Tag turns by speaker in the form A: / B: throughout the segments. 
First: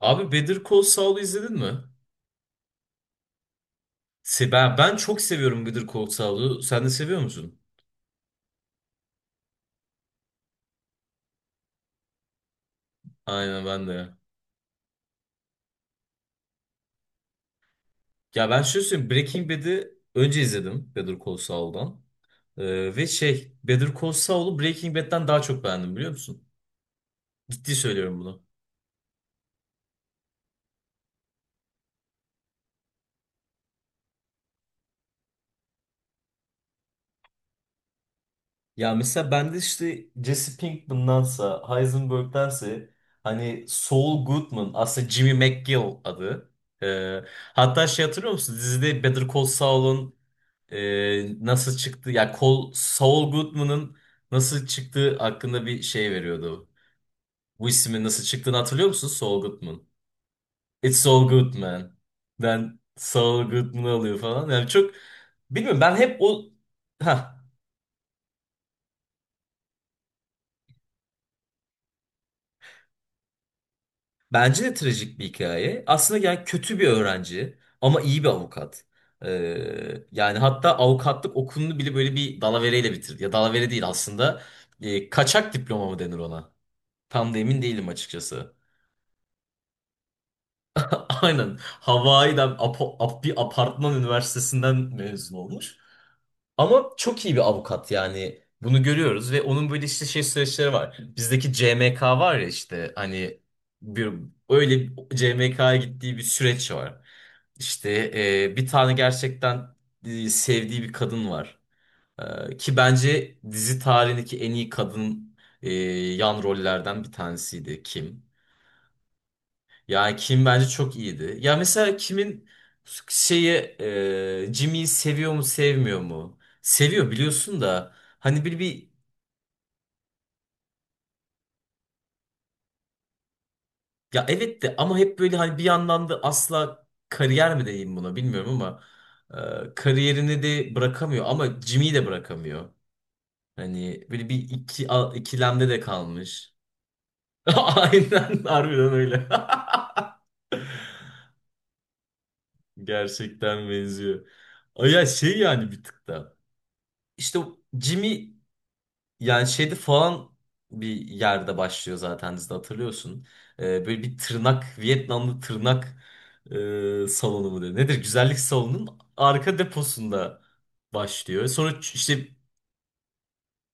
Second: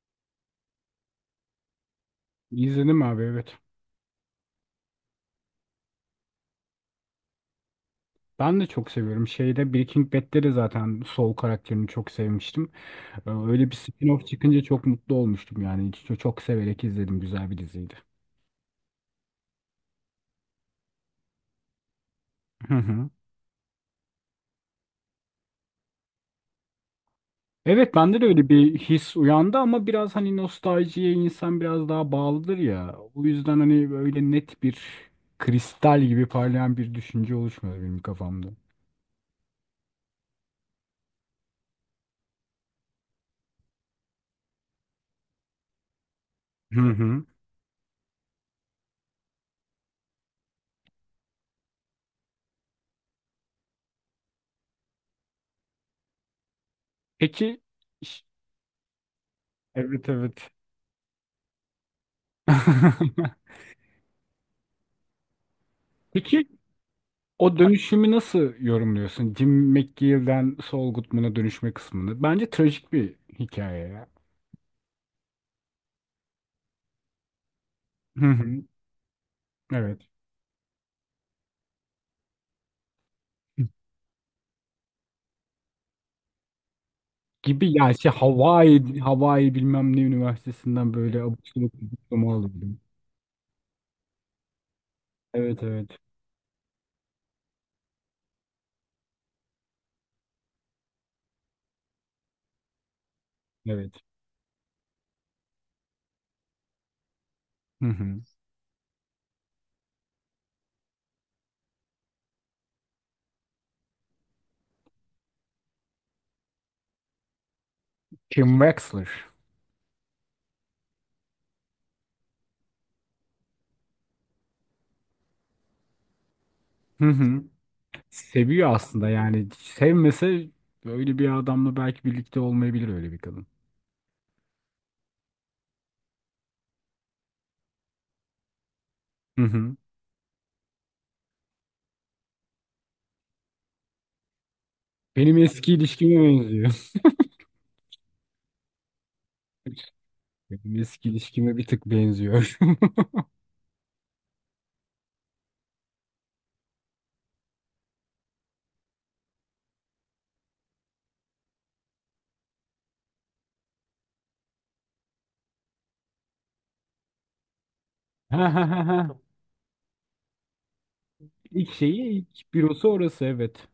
A: Abi Better Call Saul'u izledin mi?
B: İzledim abi, evet.
A: Ben çok seviyorum Better Call Saul'u. Sen de seviyor musun?
B: Ben de çok seviyorum. Şeyde Breaking Bad'de de zaten Saul karakterini çok sevmiştim.
A: Aynen
B: Öyle bir
A: ben de.
B: spin-off çıkınca çok mutlu olmuştum yani. Çok severek izledim. Güzel bir diziydi.
A: Ya ben şöyle söyleyeyim. Breaking Bad'i önce izledim Better Call Saul'dan.
B: Hı
A: Ve
B: hı.
A: şey Better Call Saul'u Breaking Bad'den daha çok beğendim biliyor musun? Ciddi
B: Evet,
A: söylüyorum
B: bende de
A: bunu.
B: öyle bir his uyandı ama biraz hani nostaljiye insan biraz daha bağlıdır ya. O yüzden hani böyle net bir kristal gibi parlayan bir düşünce oluşmadı benim kafamda.
A: Ya mesela ben de işte Jesse Pinkman'dansa Heisenberg'dense hani Saul Goodman aslında Jimmy McGill adı.
B: Hı
A: Ee,
B: hı.
A: Hatta şey hatırlıyor musun? Dizide Better Call Saul'un nasıl çıktı ya Col Saul Goodman'ın nasıl çıktığı hakkında bir şey veriyordu.
B: Peki
A: Bu ismin nasıl
B: ş-
A: çıktığını hatırlıyor musun? Saul Goodman.
B: evet, evet.
A: It's Saul Goodman. Ben Saul Goodman'ı alıyor falan. Yani çok bilmiyorum ben hep o
B: Peki,
A: ha
B: o dönüşümü nasıl yorumluyorsun? Jim McGill'den Saul Goodman'a dönüşme kısmını. Bence trajik bir hikaye ya.
A: bence de trajik bir hikaye. Aslında yani kötü bir öğrenci ama iyi
B: Hı
A: bir
B: hı,
A: avukat.
B: evet.
A: Yani hatta avukatlık okulunu bile böyle bir dalavereyle bitirdi. Ya dalavere değil aslında. Kaçak diploma mı denir ona? Tam da emin
B: Gibi
A: değilim
B: yani şey
A: açıkçası.
B: Hawaii bilmem ne üniversitesinden böyle abuk
A: Aynen.
B: sabuk bir diploma
A: Hawaii'den
B: alıyordum.
A: apo- ap- bir apartman üniversitesinden mezun
B: Evet,
A: olmuş.
B: evet.
A: Ama çok iyi bir avukat yani. Bunu görüyoruz ve onun böyle işte şey süreçleri var. Bizdeki CMK var ya işte hani
B: Evet.
A: bir öyle CMK'ya gittiği bir süreç var.
B: Hı
A: İşte
B: hı.
A: bir tane gerçekten sevdiği bir kadın var. E, ki bence dizi tarihindeki en iyi kadın yan rollerden bir tanesiydi Kim.
B: Kim Wexler.
A: Yani Kim bence çok iyiydi. Ya mesela Kim'in şeyi Jimmy'yi seviyor mu sevmiyor mu?
B: Hı
A: Seviyor
B: hı.
A: biliyorsun da hani bir
B: Seviyor
A: bir
B: aslında yani. Sevmese böyle bir adamla belki birlikte olmayabilir öyle bir kadın.
A: ya evet de ama hep böyle hani bir yandan da asla kariyer mi diyeyim buna bilmiyorum ama
B: Hı hı.
A: kariyerini de bırakamıyor ama Jimmy'yi de bırakamıyor. Hani böyle bir
B: Benim
A: ikilemde
B: eski
A: de
B: ilişkime
A: kalmış.
B: benziyor.
A: Aynen harbiden öyle.
B: Benim eski ilişkime bir tık benziyor.
A: Gerçekten benziyor. Ay ya şey yani bir tık da. İşte o Jimmy yani şeyde falan bir yerde başlıyor zaten dizide hatırlıyorsun. Böyle bir tırnak, Vietnamlı tırnak salonu mu diyor. Nedir? Güzellik
B: Ha ha ha
A: salonunun
B: ha.
A: arka deposunda başlıyor.
B: İlk şeyi,
A: İşte
B: ilk bürosu orası, evet.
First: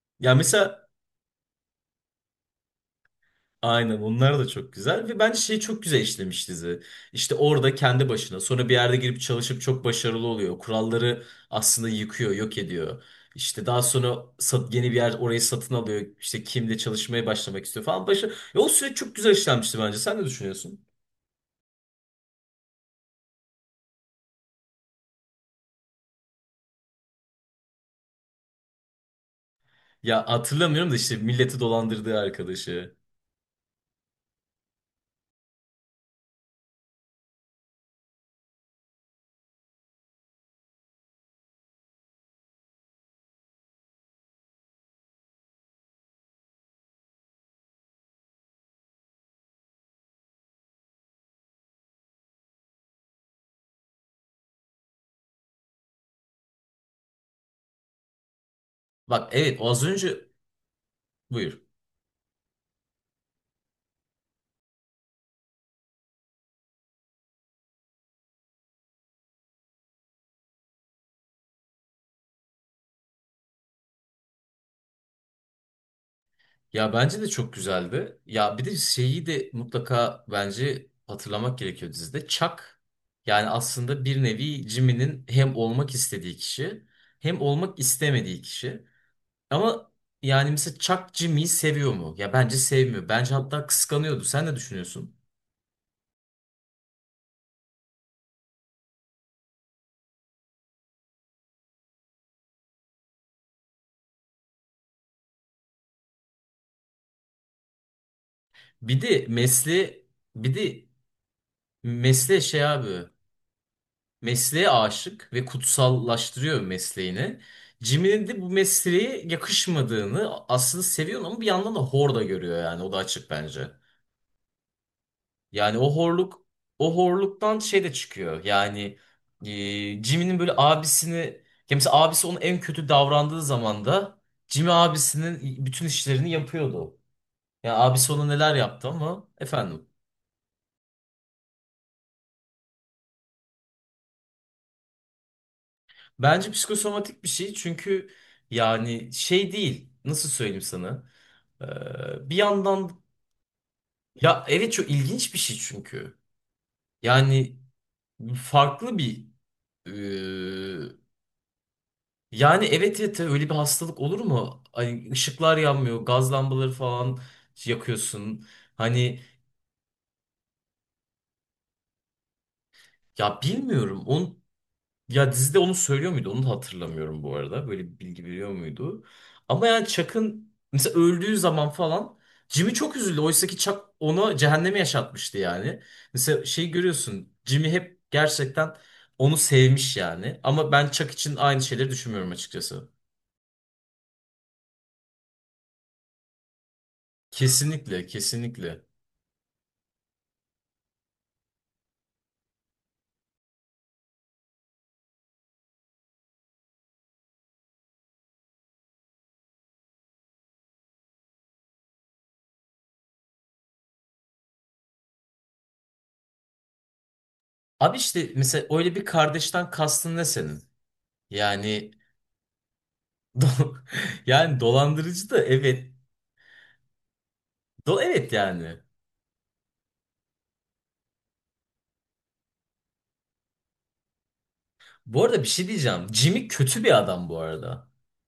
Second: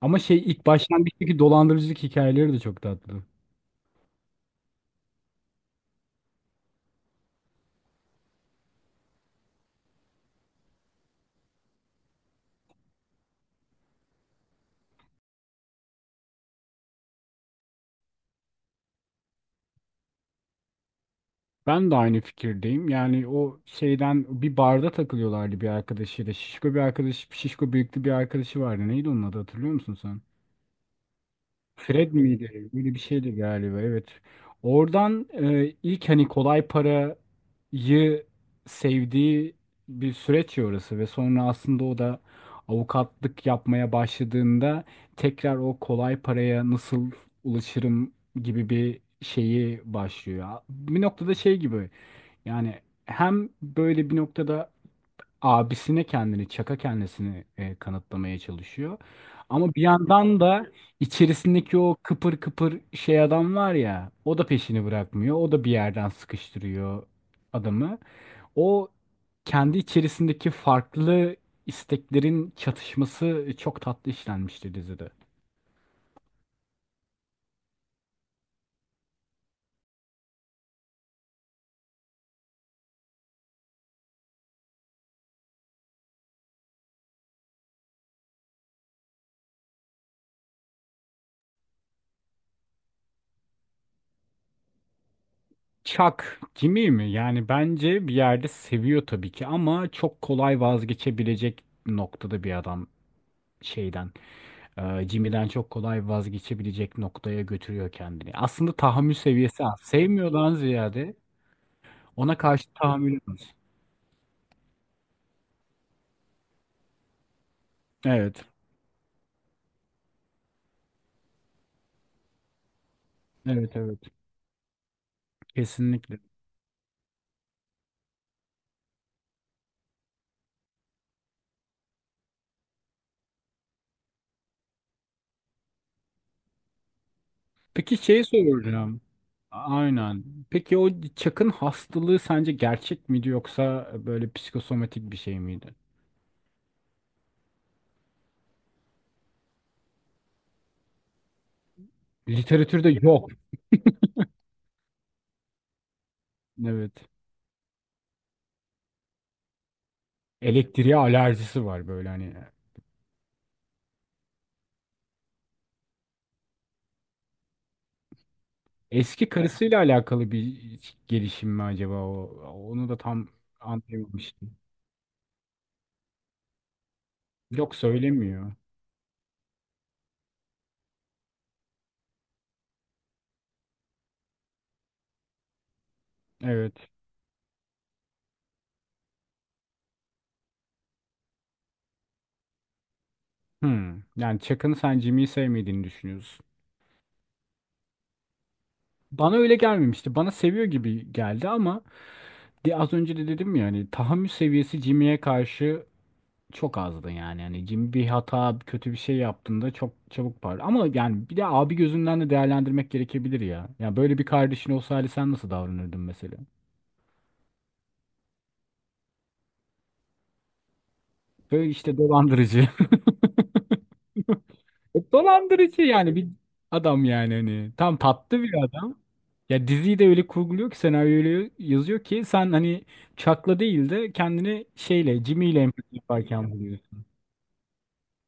B: Ama
A: yani
B: şey, ilk
A: mesela
B: başlangıçtaki dolandırıcılık hikayeleri de çok tatlı.
A: aynen onlar da çok güzel ve bence şeyi çok güzel işlemiş dizi. İşte orada kendi başına sonra bir yerde girip çalışıp çok başarılı oluyor. Kuralları aslında yıkıyor, yok ediyor. Yeni bir yer orayı satın alıyor. İşte kimle çalışmaya başlamak istiyor falan. Başı, ya o süreç çok güzel işlenmişti bence. Sen ne düşünüyorsun?
B: Ben de aynı fikirdeyim. Yani o şeyden bir barda takılıyorlardı bir arkadaşıyla. Şişko büyüklü bir arkadaşı vardı. Neydi onun adı, hatırlıyor musun sen?
A: Ya hatırlamıyorum da işte milleti
B: Fred
A: dolandırdığı
B: miydi? Böyle
A: arkadaşı.
B: bir şeydi galiba. Evet. Oradan ilk hani kolay parayı sevdiği bir süreç ya orası ve sonra aslında o da avukatlık yapmaya başladığında tekrar o kolay paraya nasıl ulaşırım gibi bir şeyi başlıyor. Bir noktada şey gibi yani, hem böyle bir noktada abisine çaka kendisini kanıtlamaya çalışıyor.
A: Bak evet o
B: Ama bir
A: az önce
B: yandan da
A: buyur.
B: içerisindeki o kıpır kıpır şey adam var ya, o da peşini bırakmıyor. O da bir yerden sıkıştırıyor adamı. O kendi içerisindeki farklı isteklerin çatışması çok tatlı işlenmişti dizide.
A: Ya bence de çok güzeldi. Ya bir de şeyi de mutlaka bence hatırlamak gerekiyor dizide. Chuck yani aslında bir nevi Jimmy'nin hem olmak istediği kişi hem olmak istemediği kişi. Ama yani mesela Chuck Jimmy'yi seviyor mu? Ya bence sevmiyor. Bence hatta kıskanıyordu. Sen ne düşünüyorsun?
B: Chuck kimi mi? Yani bence bir yerde seviyor tabii ki ama çok kolay vazgeçebilecek noktada bir adam şeyden. Ee, Jimmy'den çok kolay vazgeçebilecek noktaya götürüyor kendini. Aslında
A: Bir
B: tahammül
A: de
B: seviyesi az.
A: mesleğe
B: Sevmiyordan
A: bir de
B: ziyade ona
A: Mesleğe
B: karşı
A: şey abi.
B: tahammülü az.
A: Mesleğe aşık ve kutsallaştırıyor mesleğini. Jimmy'nin de
B: Evet.
A: bu mesleğe yakışmadığını aslında seviyor ama bir yandan da hor da görüyor yani o da açık bence.
B: Evet, evet.
A: Yani o
B: Kesinlikle.
A: horluk o horluktan şey de çıkıyor. Yani Jimmy'nin böyle abisini ya mesela abisi onun en kötü davrandığı zaman da Jimmy abisinin bütün işlerini yapıyordu. Yani
B: Peki
A: abisi
B: şey
A: ona neler yaptı
B: soracağım.
A: ama efendim.
B: Aynen. Peki, o Chuck'ın hastalığı sence gerçek miydi yoksa böyle psikosomatik bir şey miydi?
A: Bence psikosomatik bir şey çünkü yani şey değil. Nasıl söyleyeyim sana? Bir
B: Literatürde
A: yandan
B: yok.
A: ya evet çok ilginç bir şey çünkü.
B: Evet.
A: Yani farklı bir e,
B: Elektriğe alerjisi var böyle hani.
A: yani evet tabii öyle bir hastalık olur mu? Hani ışıklar yanmıyor, gaz lambaları falan yakıyorsun. Hani
B: Eski karısıyla alakalı bir gelişim mi acaba o? Onu da tam
A: ya bilmiyorum. Onu
B: anlayamamıştım.
A: ya dizide onu söylüyor muydu? Onu da hatırlamıyorum bu arada.
B: Yok,
A: Böyle bir bilgi veriyor
B: söylemiyor.
A: muydu? Ama yani Chuck'ın mesela öldüğü zaman falan Jimmy çok üzüldü. Oysa ki Chuck ona cehennemi yaşatmıştı yani. Mesela şey
B: Evet.
A: görüyorsun. Jimmy hep gerçekten onu sevmiş yani. Ama ben Chuck için aynı şeyleri düşünmüyorum açıkçası.
B: Hmm. Yani Chuck'ın sen Jimmy'yi sevmediğini düşünüyorsun.
A: Kesinlikle, kesinlikle.
B: Bana öyle gelmemişti. Bana seviyor gibi geldi ama de az önce de dedim ya, hani tahammül seviyesi Jimmy'ye karşı çok azdı yani. Yani Jimmy bir hata, kötü bir şey yaptığında çok çabuk parlıyor. Ama yani bir de abi gözünden de değerlendirmek gerekebilir ya. Ya böyle bir kardeşin olsa hali sen nasıl davranırdın mesela?
A: Abi işte mesela öyle bir kardeşten kastın ne senin?
B: Böyle
A: Yani
B: işte dolandırıcı.
A: do- yani dolandırıcı da
B: Dolandırıcı
A: evet.
B: yani bir adam yani hani tam
A: Do evet
B: tatlı bir
A: yani.
B: adam. Ya diziyi de öyle kurguluyor ki senaryoyu öyle yazıyor ki sen hani Chuck'la değil de kendini
A: Bu
B: şeyle
A: arada bir
B: Jimmy'yle
A: şey
B: empati
A: diyeceğim. Jimmy
B: yaparken
A: kötü bir
B: buluyorsun.
A: adam bu arada.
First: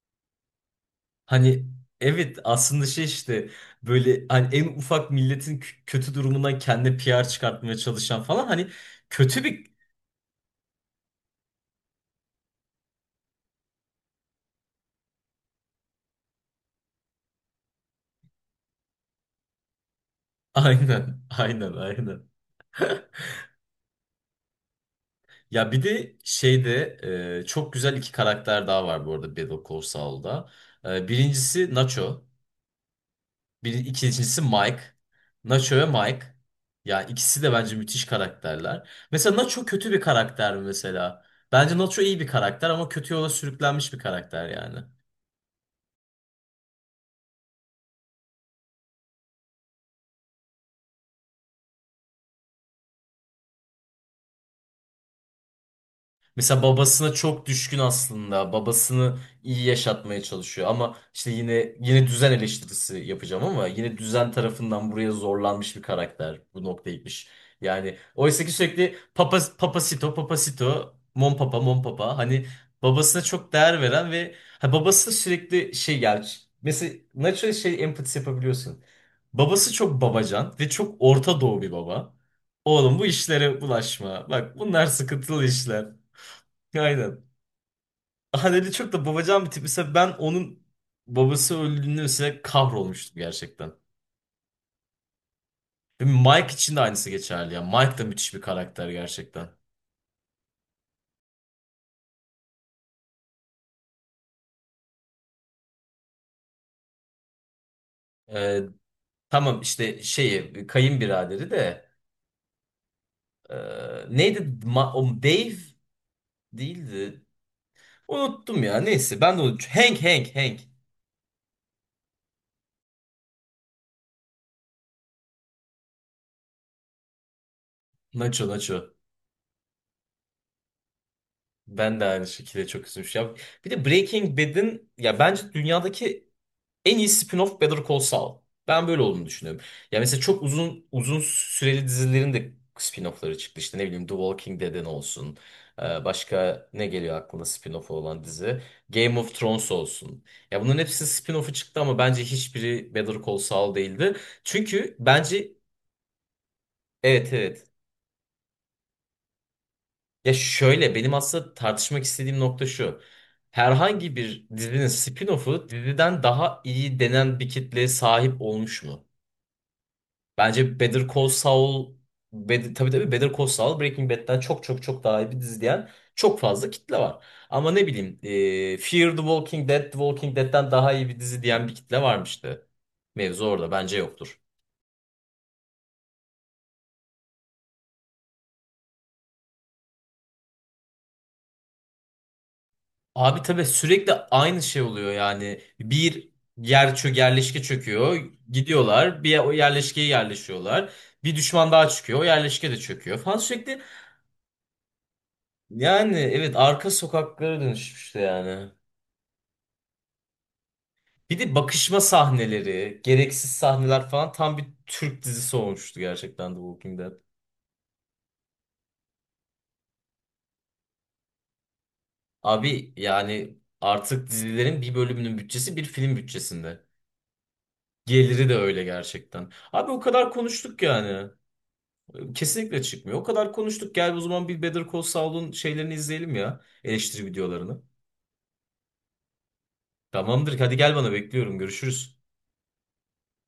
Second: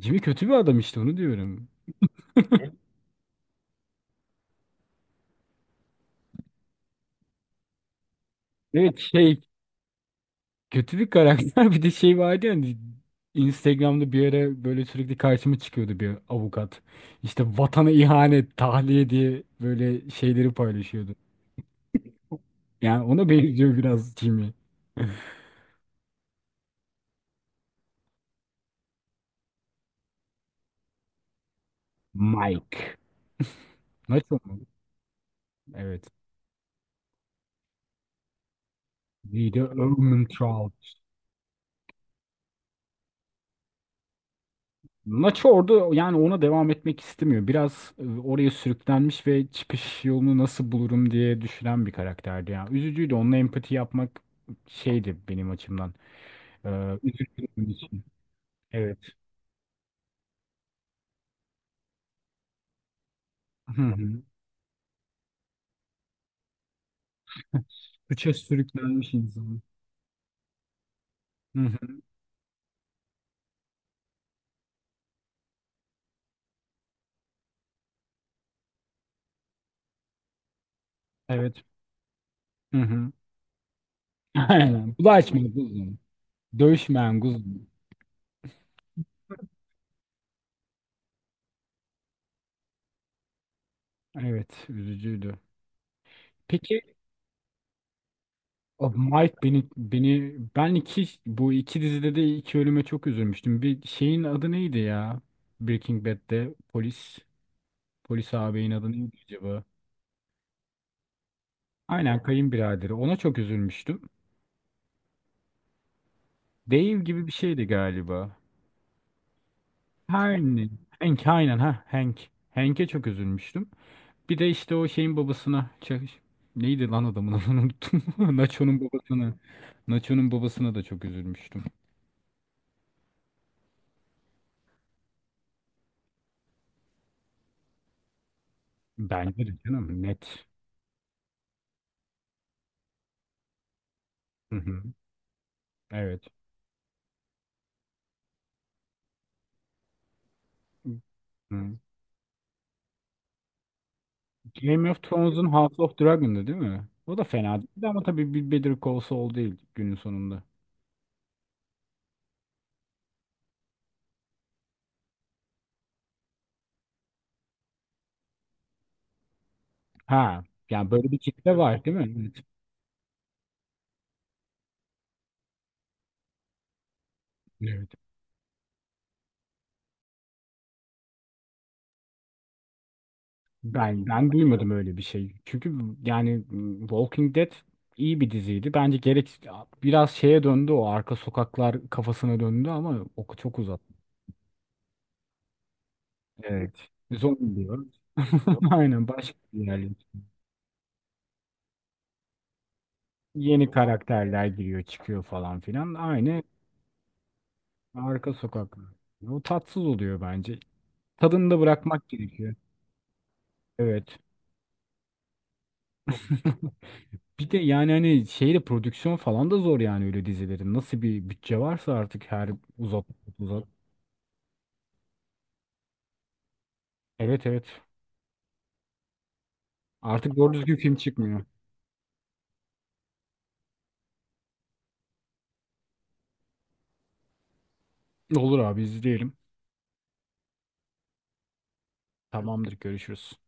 B: Jimmy kötü bir adam, işte onu
A: Hani
B: diyorum.
A: evet aslında şey işte böyle hani en ufak milletin kötü durumundan kendine PR çıkartmaya çalışan falan hani
B: Evet, şey,
A: kötü bir
B: kötü bir karakter. Bir de şey vardı ya hani, Instagram'da bir ara böyle sürekli karşıma çıkıyordu bir avukat. İşte vatana ihanet, tahliye diye böyle şeyleri paylaşıyordu.
A: aynen, aynen, aynen.
B: Yani ona benziyor biraz Jimmy.
A: Ya bir de şeyde çok güzel iki karakter daha var bu arada Better Call Saul'da. E, birincisi Nacho.
B: Mike. Nasıl
A: İkincisi
B: mı?
A: Mike. Nacho ve
B: Evet.
A: Mike. Ya ikisi de bence müthiş karakterler. Mesela
B: The
A: Nacho kötü bir
B: Omen
A: karakter mi
B: Trial.
A: mesela? Bence Nacho iyi bir karakter ama kötü yola sürüklenmiş bir karakter yani.
B: Nacho orada yani ona devam etmek istemiyor. Biraz oraya sürüklenmiş ve çıkış yolunu nasıl bulurum diye düşünen bir karakterdi. Yani üzücüydü. Onunla empati yapmak şeydi benim açımdan.
A: Mesela babasına
B: Üzücü
A: çok
B: benim
A: düşkün
B: için.
A: aslında.
B: Evet.
A: Babasını iyi yaşatmaya çalışıyor ama işte yine düzen eleştirisi yapacağım ama
B: Hı
A: yine
B: hı.
A: düzen tarafından buraya zorlanmış bir karakter bu noktaya gitmiş. Yani
B: Suça
A: oysa ki sürekli
B: sürüklenmiş
A: papa,
B: insan.
A: papasito papasito mon papa
B: Hı
A: mon
B: hı.
A: papa hani babasına çok değer veren ve ha, babası sürekli şey yani mesela natural şey empatisi yapabiliyorsun. Babası çok babacan ve çok Orta Doğu
B: Evet.
A: bir baba.
B: Hı
A: Oğlum bu
B: hı.
A: işlere bulaşma. Bak bunlar
B: Aynen.
A: sıkıntılı
B: Bulaşmayan
A: işler.
B: kuzum. Dövüşmeyen
A: Aynen.
B: kuzum.
A: Haneli çok da babacan bir tip. Mesela ben onun babası öldüğünde mesela kahrolmuştum gerçekten.
B: Evet, üzücüydü.
A: Ve Mike için de
B: Peki
A: aynısı geçerli ya. Mike da müthiş bir karakter
B: abi, Mike,
A: gerçekten.
B: ben bu iki dizide de iki ölüme çok üzülmüştüm. Bir şeyin adı neydi ya? Breaking Bad'de polis
A: Ee,
B: ağabeyin adı neydi
A: tamam
B: acaba?
A: işte şeyi kayınbiraderi de
B: Aynen, kayınbiraderi. Ona çok
A: e,
B: üzülmüştüm.
A: neydi? O Dave
B: Dave
A: değildi.
B: gibi bir şeydi galiba.
A: Unuttum ya. Neyse ben de unuttum. Hank Hank
B: Her
A: Hank.
B: ne? Hank, aynen, ha Hank. Hank'e çok üzülmüştüm. Bir de işte o şeyin neydi lan adamın adını unuttum.
A: Nacho
B: Nacho'nun
A: Nacho.
B: babasına. Nacho'nun babasına da çok üzülmüştüm.
A: Ben de aynı şekilde çok üzülmüş. Ya bir de Breaking Bad'in ya bence dünyadaki en iyi spin-off Better Call Saul. Ben böyle olduğunu
B: Bence de
A: düşünüyorum. Ya
B: canım,
A: mesela çok
B: net.
A: uzun süreli dizilerin de spin-off'ları çıktı. İşte ne bileyim The
B: Hı
A: Walking
B: hı.
A: Dead'in olsun.
B: Evet.
A: Başka ne geliyor aklına spin-off olan dizi? Game of Thrones olsun. Ya bunların hepsi spin-off'u
B: Hı.
A: çıktı ama bence hiçbiri Better Call Saul değildi.
B: Game
A: Çünkü
B: of Thrones'un
A: bence
B: House of Dragon'dı değil mi? O da
A: evet,
B: fena
A: evet.
B: değildi ama tabii bir Better Call Saul değil günün
A: Ya
B: sonunda.
A: şöyle benim aslında tartışmak istediğim nokta şu. Herhangi bir dizinin spin-off'u diziden daha iyi denen bir kitleye sahip olmuş mu?
B: Ha,
A: Bence
B: yani
A: Better
B: böyle bir
A: Call
B: kitle var
A: Saul
B: değil mi? Evet.
A: Tabii tabii Better Call Saul Breaking Bad'den çok çok çok daha iyi bir dizi diyen çok fazla kitle var. Ama ne
B: Evet.
A: bileyim Fear the Walking Dead, The Walking Dead'den daha iyi bir dizi diyen bir kitle varmıştı. Mevzu orada bence
B: Ben
A: yoktur.
B: duymadım öyle bir şey. Çünkü yani Walking Dead iyi bir diziydi. Bence gerek biraz şeye döndü, o arka sokaklar kafasına döndü ama o
A: Abi
B: çok
A: tabii
B: uzattı.
A: sürekli aynı şey oluyor yani. Bir
B: Evet.
A: yer çö
B: Zombi
A: yerleşke
B: diyor.
A: çöküyor.
B: Aynen,
A: Gidiyorlar bir
B: başka
A: o
B: bir yerli.
A: yerleşkeye yerleşiyorlar. Bir düşman daha çıkıyor. O yerleşke de çöküyor falan
B: Yeni
A: sürekli.
B: karakterler giriyor çıkıyor falan filan.
A: Yani
B: Aynı
A: evet arka sokaklara dönüşmüştü
B: arka
A: yani.
B: sokaklar. O tatsız oluyor bence.
A: Bir
B: Tadını
A: de
B: da
A: bakışma
B: bırakmak gerekiyor.
A: sahneleri, gereksiz sahneler
B: Evet.
A: falan tam bir Türk dizisi olmuştu gerçekten The Walking Dead.
B: Bir de yani hani şeyde prodüksiyon falan da zor yani öyle dizilerin. Nasıl bir bütçe varsa artık her
A: Abi
B: uzat
A: yani
B: uzat.
A: artık dizilerin bir bölümünün bütçesi bir film bütçesinde.
B: Evet, evet.
A: Geliri de öyle gerçekten. Abi o kadar
B: Artık doğru düzgün
A: konuştuk
B: film
A: yani.
B: çıkmıyor.
A: Kesinlikle çıkmıyor. O kadar konuştuk. Gel o zaman bir Better Call Saul'un şeylerini izleyelim ya. Eleştiri videolarını.
B: Olur abi, izleyelim.
A: Tamamdır. Hadi gel bana bekliyorum. Görüşürüz.
B: Tamamdır, görüşürüz.